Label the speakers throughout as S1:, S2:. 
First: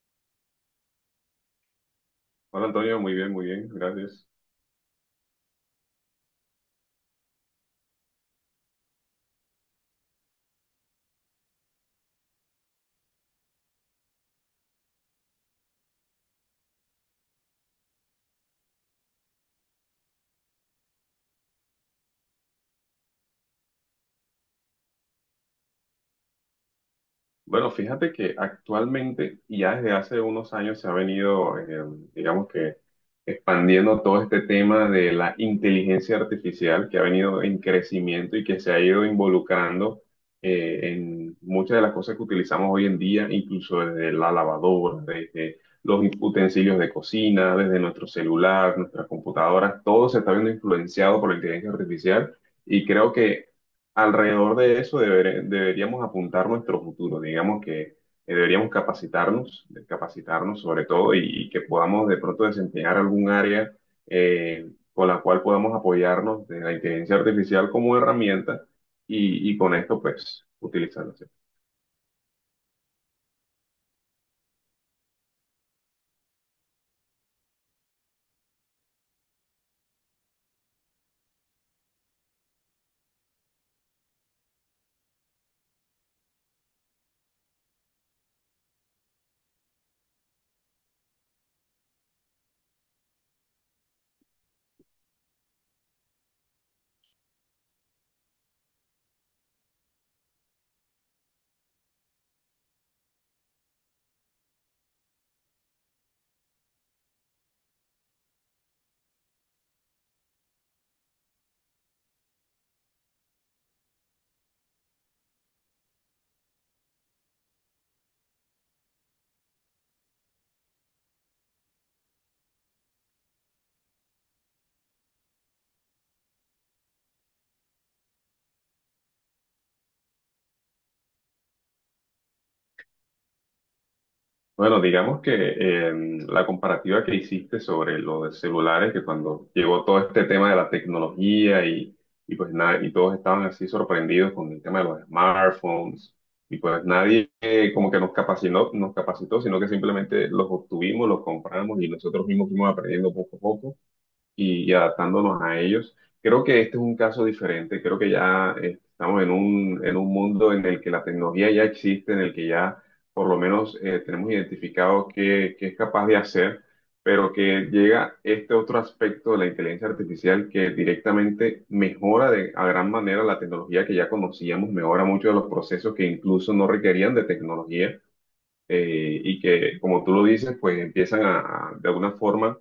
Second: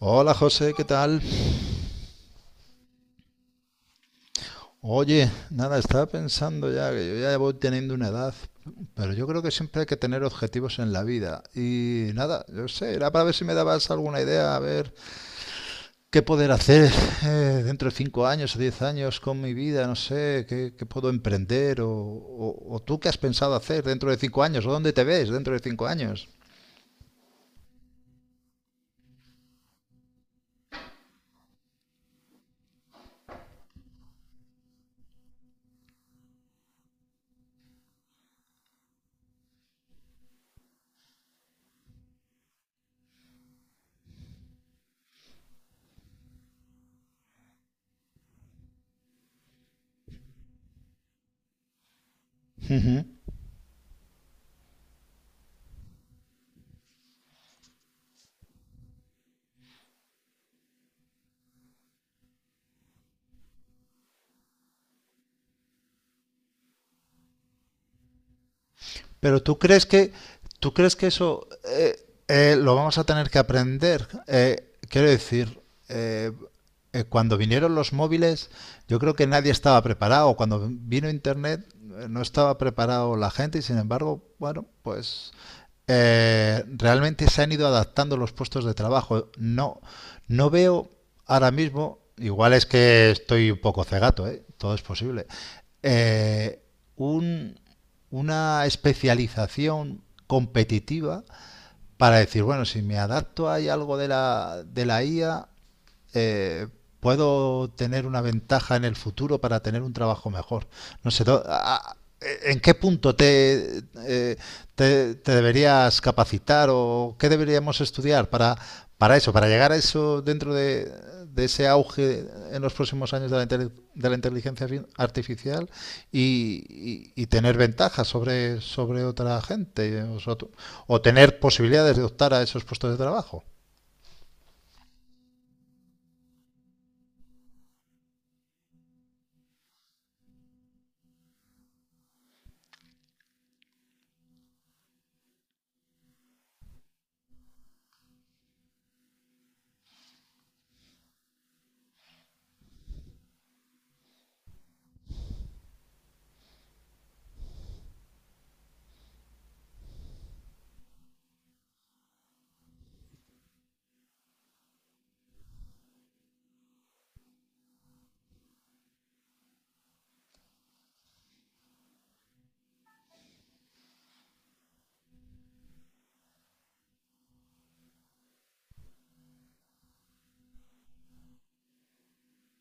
S1: Hola José, ¿qué tal?
S2: Hola Antonio, muy bien, gracias.
S1: Oye, nada, estaba pensando ya que yo ya voy teniendo una edad, pero yo creo que siempre hay que tener objetivos en la vida. Y nada, yo sé, era para ver si me dabas alguna idea, a ver qué poder hacer dentro de 5 años o 10 años con mi vida, no sé, qué puedo emprender o tú qué has pensado hacer dentro de 5 años o dónde te ves dentro de 5 años.
S2: Bueno, fíjate que actualmente y ya desde hace unos años se ha venido, digamos que expandiendo todo este tema de la inteligencia artificial que ha venido en crecimiento y que se ha ido involucrando en muchas de las cosas que utilizamos hoy en día, incluso desde la lavadora, desde los utensilios de cocina, desde nuestro celular, nuestras computadoras, todo se está viendo influenciado por la inteligencia artificial y creo que alrededor de eso deberíamos apuntar nuestro futuro, digamos que deberíamos capacitarnos sobre todo y que podamos de pronto desempeñar algún área con la cual podamos apoyarnos de la inteligencia artificial como herramienta
S1: Pero
S2: y, con esto pues
S1: tú crees que
S2: utilizarla. ¿Sí?
S1: eso lo vamos a tener que aprender. Quiero decir, eh, cuando vinieron los móviles, yo creo que nadie estaba preparado. Cuando vino Internet, no estaba preparado la gente y sin embargo, bueno, pues realmente se han ido adaptando los puestos de trabajo. No, no veo ahora mismo, igual es que estoy un poco cegato, ¿eh? Todo es posible, eh, un- una especialización competitiva para decir, bueno, si me adapto hay algo de la IA, eh, puedo tener una ventaja en el futuro para tener un trabajo mejor. No sé, ¿en qué punto te deberías capacitar o qué deberíamos estudiar para eso, para llegar a eso de ese auge en los próximos años de la artificial y tener ventajas sobre otra gente o tener posibilidades de optar a esos puestos de trabajo?
S2: Bueno, digamos que la comparativa que hiciste sobre los celulares, que cuando llegó todo este tema de la tecnología y pues nada, y todos estaban así sorprendidos con el tema de los smartphones, y pues nadie como que nos capacitó, sino que simplemente los obtuvimos, los compramos y nosotros mismos fuimos aprendiendo poco a poco y adaptándonos a ellos. Creo que este es un caso diferente, creo que ya estamos en un mundo en el que la tecnología ya existe, en el que ya por lo menos tenemos identificado qué, qué es capaz de hacer, pero que llega este otro aspecto de la inteligencia artificial que directamente mejora de, a gran manera la tecnología que ya conocíamos, mejora muchos de los procesos que incluso no requerían de tecnología y que, como tú lo dices, pues empiezan de alguna forma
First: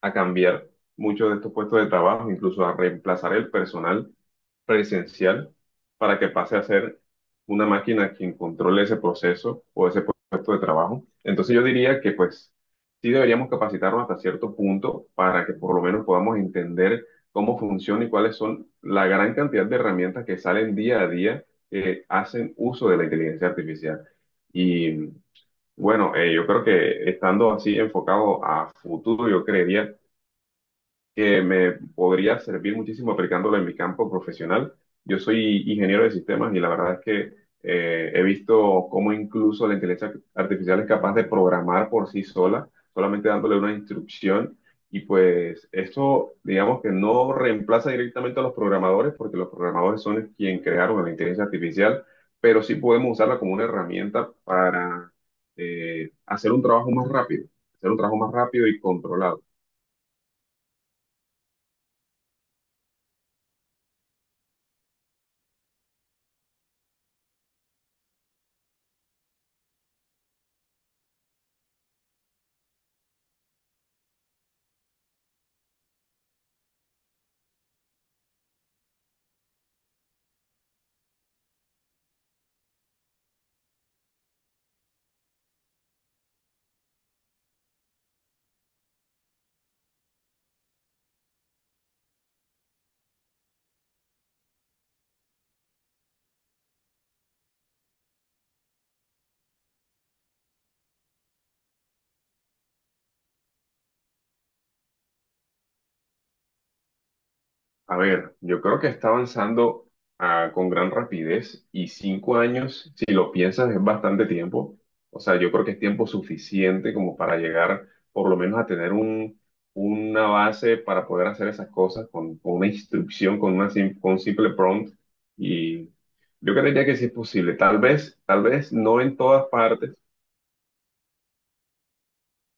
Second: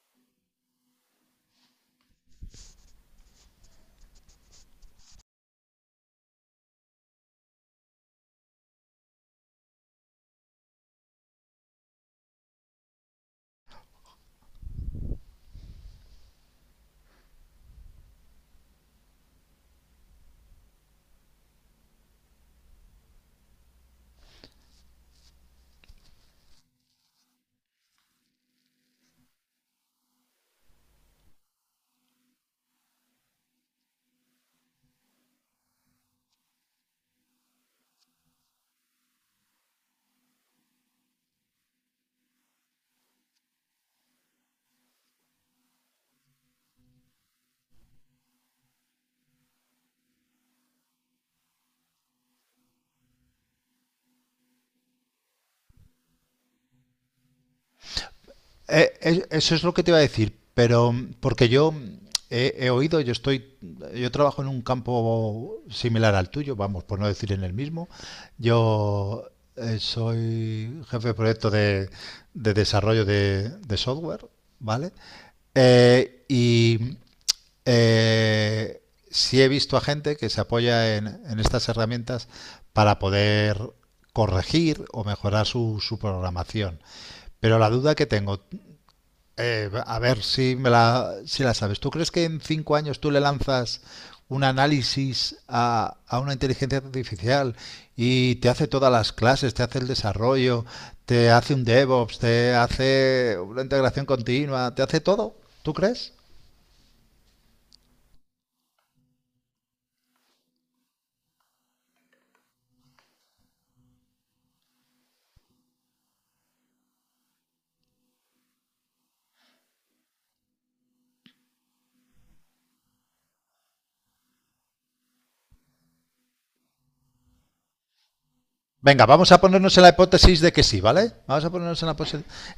S2: a cambiar muchos de estos puestos de trabajo, incluso a reemplazar el personal presencial para que pase a ser una máquina quien controle ese proceso o ese puesto de trabajo. Entonces yo diría que pues sí deberíamos capacitarnos hasta cierto punto para que por lo menos podamos entender cómo funciona y cuáles son la gran cantidad de herramientas que salen día a día que hacen uso de la inteligencia artificial. Y bueno, yo creo que estando así enfocado a futuro, yo creería que me podría servir muchísimo aplicándolo en mi campo profesional. Yo soy ingeniero de sistemas y la verdad es que he visto cómo incluso la inteligencia artificial es capaz de programar por sí sola, solamente dándole una instrucción. Y pues esto, digamos que no reemplaza directamente a los programadores, porque los programadores son quienes crearon la inteligencia artificial, pero sí podemos usarla como una herramienta para hacer un trabajo más rápido, hacer un trabajo más rápido y controlado.
S1: Eso es lo que te iba a decir, pero porque he oído, yo trabajo en un campo similar al tuyo, vamos, por no decir en el mismo. Yo soy jefe de proyecto de desarrollo de software, ¿vale? Eh, y eh, sí he visto a gente que se apoya en estas herramientas para poder corregir o mejorar su programación. Pero la duda que tengo, a ver si si la sabes. ¿Tú crees que en 5 años tú le lanzas un análisis a una inteligencia artificial y te hace todas las clases, te hace el desarrollo, te hace un DevOps, te hace una integración continua, te hace todo? ¿Tú crees?
S2: A ver, yo creo que está avanzando con gran rapidez y 5 años, si lo piensas, es bastante tiempo. O sea, yo creo que es tiempo suficiente como para llegar por lo menos a tener una base para poder hacer esas cosas con una instrucción, con un simple prompt. Y yo creería que sí es posible. Tal vez no
S1: Venga,
S2: en
S1: vamos a
S2: todas
S1: ponernos en la
S2: partes.
S1: hipótesis de que sí, ¿vale? Vamos a ponernos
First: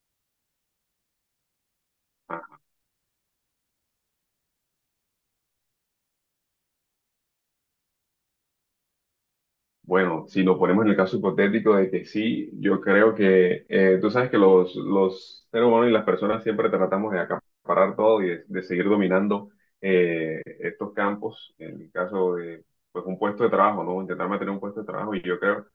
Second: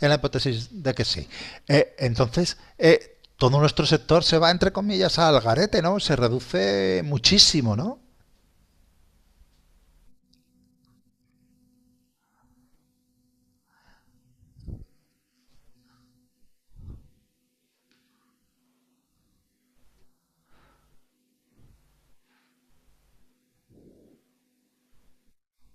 S1: en la hipótesis de que sí. Entonces, todo nuestro sector se va, entre comillas, al garete, ¿no? Se reduce muchísimo, ¿no?
S2: Bueno, si lo ponemos en el caso hipotético de que sí, yo creo que tú sabes que los seres humanos y las personas siempre tratamos de acaparar todo y de seguir dominando estos campos, en el caso de pues, un puesto de trabajo, ¿no? Intentar mantener un puesto de trabajo y yo creo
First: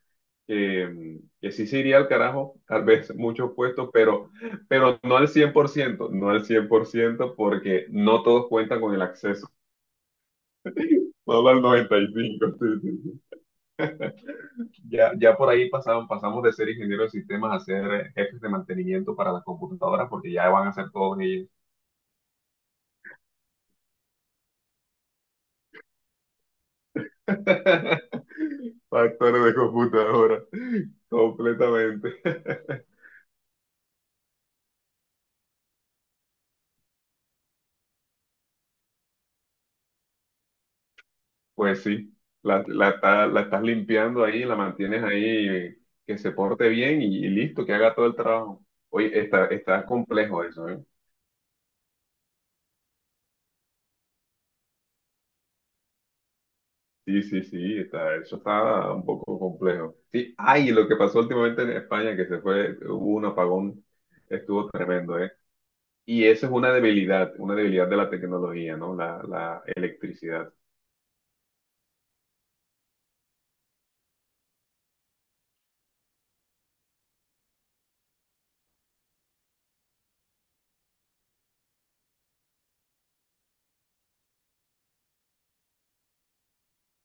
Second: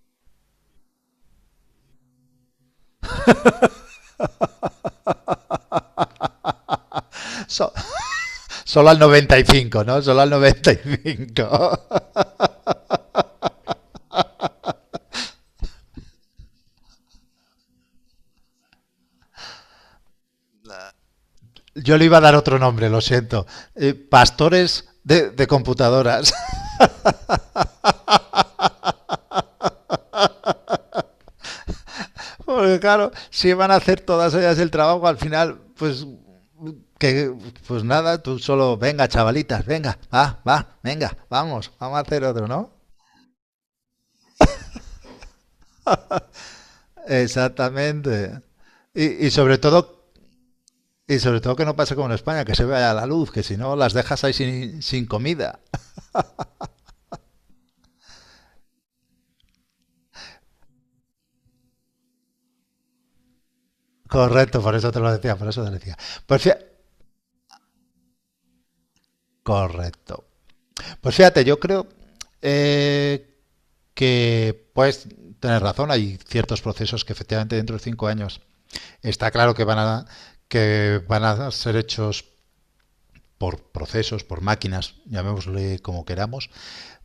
S2: que, que sí se iría al carajo, tal vez muchos puestos, pero no al 100%, no al 100%,
S1: So-
S2: porque no todos cuentan
S1: Solo
S2: con
S1: al
S2: el
S1: noventa y
S2: acceso,
S1: cinco, ¿no? Solo al noventa y
S2: solo al
S1: cinco.
S2: 95%. Ya, ya por ahí pasaron, pasamos de ser ingeniero de sistemas a ser jefes de mantenimiento para las computadoras, porque ya van a ser todos ellos.
S1: Yo le iba a dar otro nombre, lo siento. Pastores de computadoras.
S2: Factores de computadora, completamente.
S1: Porque claro, si van a hacer todas ellas el trabajo, al final, que pues nada, tú solo, venga, chavalitas, venga, venga,
S2: Pues
S1: vamos a
S2: sí,
S1: hacer otro, ¿no?
S2: la estás limpiando ahí, la mantienes ahí, que se porte bien y listo, que haga todo el
S1: Exactamente.
S2: trabajo. Oye,
S1: Y, y sobre
S2: está
S1: todo,
S2: complejo eso, ¿eh?
S1: y sobre todo que no pase como en España, que se vaya la luz, que si no las dejas ahí sin comida.
S2: Sí, sí, sí, eso está un poco complejo. Sí, ay, lo que pasó últimamente en España, que se fue, hubo un apagón,
S1: Correcto,
S2: estuvo
S1: por eso te lo
S2: tremendo, ¿eh?
S1: decía, por eso te lo decía.
S2: Y
S1: Pues
S2: eso es
S1: fíjate.
S2: una debilidad de la tecnología, ¿no? La
S1: Correcto.
S2: electricidad.
S1: Pues fíjate, yo creo eh, que puedes tener razón. Hay ciertos procesos que efectivamente dentro de 5 años está claro que que van a ser hechos por procesos, por máquinas, llamémosle como queramos,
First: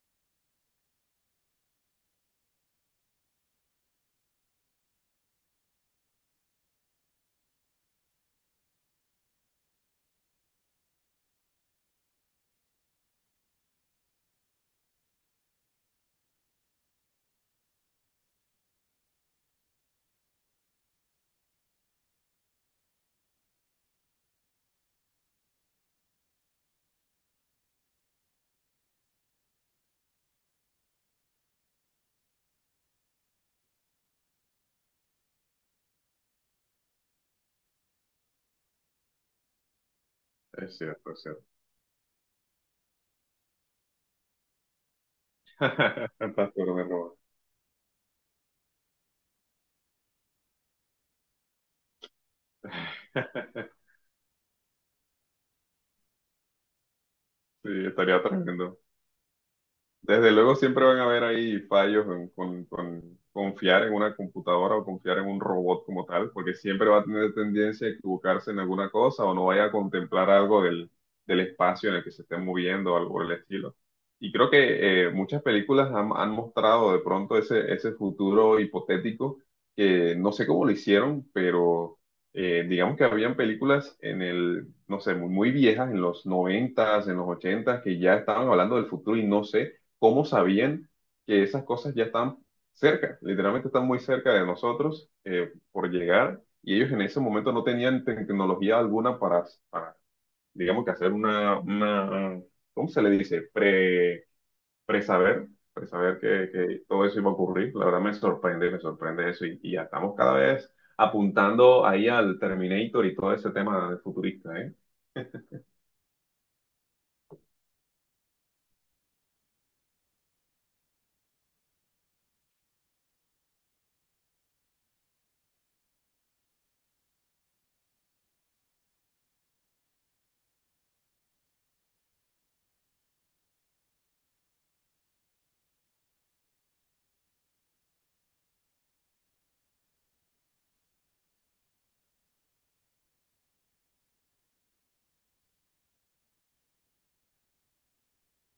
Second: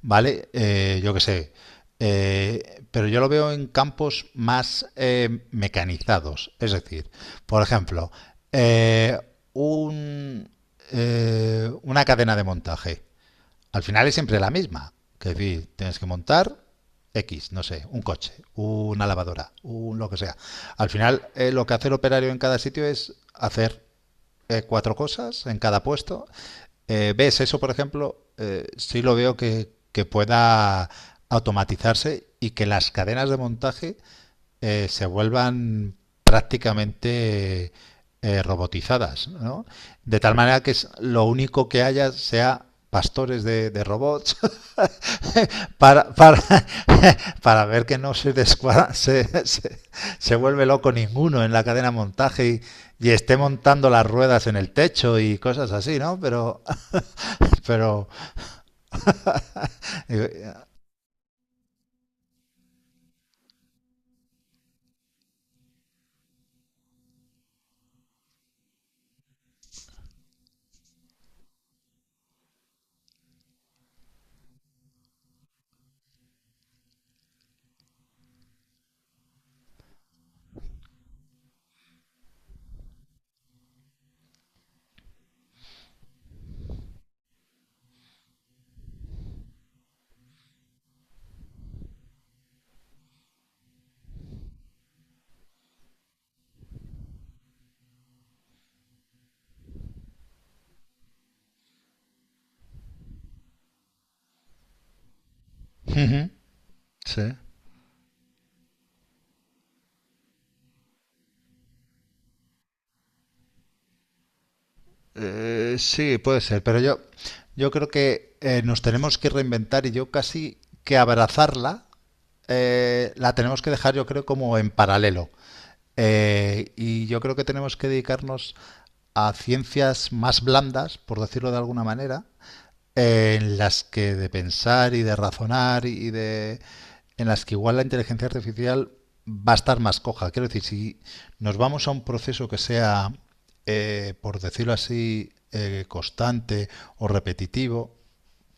S1: ¿vale? Yo qué sé. Pero yo lo veo en campos más mecanizados. Es decir, por ejemplo, eh, un, una cadena de montaje. Al final es siempre la misma. Que es decir, tienes que montar X, no sé, un coche, una lavadora, un lo que sea. Al final, lo que hace el operario en cada sitio es hacer cuatro cosas en cada puesto. ¿Ves eso, por ejemplo? Sí lo veo que pueda automatizarse y que las cadenas de montaje se vuelvan prácticamente robotizadas, ¿no? De tal manera que
S2: Es cierto, es
S1: lo
S2: cierto.
S1: único que haya sea pastores de robots para, para,
S2: Tantas cosas me roban.
S1: para ver que no se, descua- se vuelve loco ninguno en la cadena de montaje y esté montando las ruedas en el techo y cosas así, ¿no? Pero,
S2: Sí,
S1: pero
S2: estaría tremendo. Desde luego
S1: eh,
S2: siempre van a haber ahí fallos con confiar en una computadora o confiar en un robot como tal, porque siempre va a tener tendencia a equivocarse en alguna cosa o no vaya a contemplar algo del espacio en el que se esté moviendo o algo por el estilo. Y creo que muchas películas han mostrado de pronto ese futuro hipotético que no sé cómo lo hicieron, pero digamos que habían películas en el, no sé, muy, muy viejas, en los noventas, en los ochentas que ya estaban hablando del futuro y no sé cómo sabían que esas cosas ya están cerca, literalmente están muy cerca de nosotros por llegar y ellos en ese momento no tenían tecnología alguna para, para, digamos que hacer una, ¿cómo se le dice? Presaber que todo eso
S1: sí.
S2: iba a ocurrir. La verdad me sorprende eso y ya estamos cada vez apuntando ahí al Terminator y todo ese tema de futurista, ¿eh?
S1: Sí, puede ser, pero yo creo que nos tenemos que reinventar y yo casi que abrazarla la tenemos que dejar, yo creo, como en paralelo. Y yo creo que tenemos que dedicarnos a ciencias más blandas, por decirlo de alguna manera, en las que de pensar y de razonar y de en las que igual la inteligencia artificial va a estar más coja. Quiero decir, si nos vamos a un proceso que sea, por decirlo así, constante o repetitivo,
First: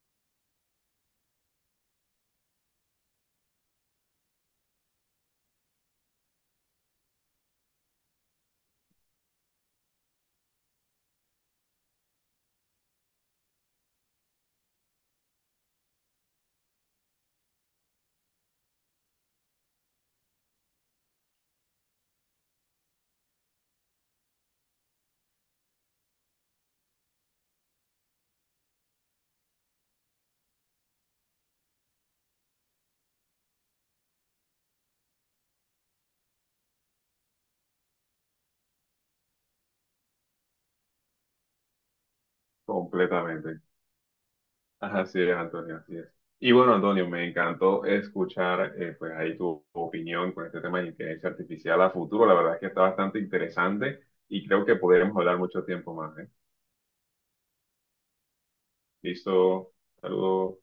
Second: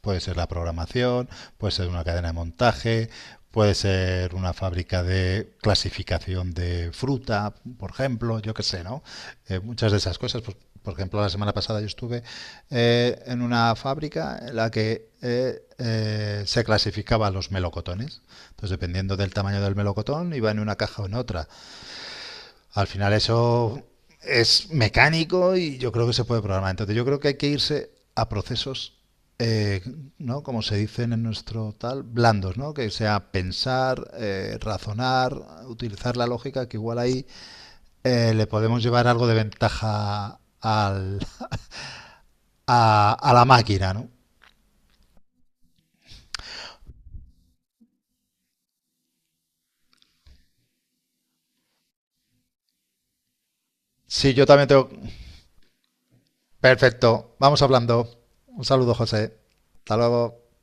S1: puede ser la programación, puede ser una cadena de montaje, puede ser una fábrica de clasificación de fruta, por ejemplo, yo qué sé, ¿no? Muchas de esas cosas, pues, por ejemplo, la semana pasada yo estuve en una fábrica en la que se clasificaban los melocotones. Entonces, dependiendo del tamaño del melocotón, iba en una caja o en otra. Al final eso es mecánico y yo creo que se puede programar. Entonces yo creo que hay que irse a procesos, eh, ¿no? Como se dicen en nuestro tal, blandos, ¿no? Que sea pensar, razonar, utilizar la lógica, que igual ahí le podemos llevar algo de ventaja al, a la
S2: Completamente.
S1: máquina, ¿no?
S2: Así es, Antonio, así es. Y bueno, Antonio, me encantó escuchar pues ahí tu opinión con este tema de inteligencia artificial a futuro. La verdad es que está bastante interesante
S1: Sí, yo
S2: y creo
S1: también
S2: que
S1: tengo...
S2: podremos hablar mucho tiempo más, ¿eh?
S1: Perfecto, vamos hablando. Un saludo, José.
S2: Listo,
S1: Hasta luego.
S2: saludos.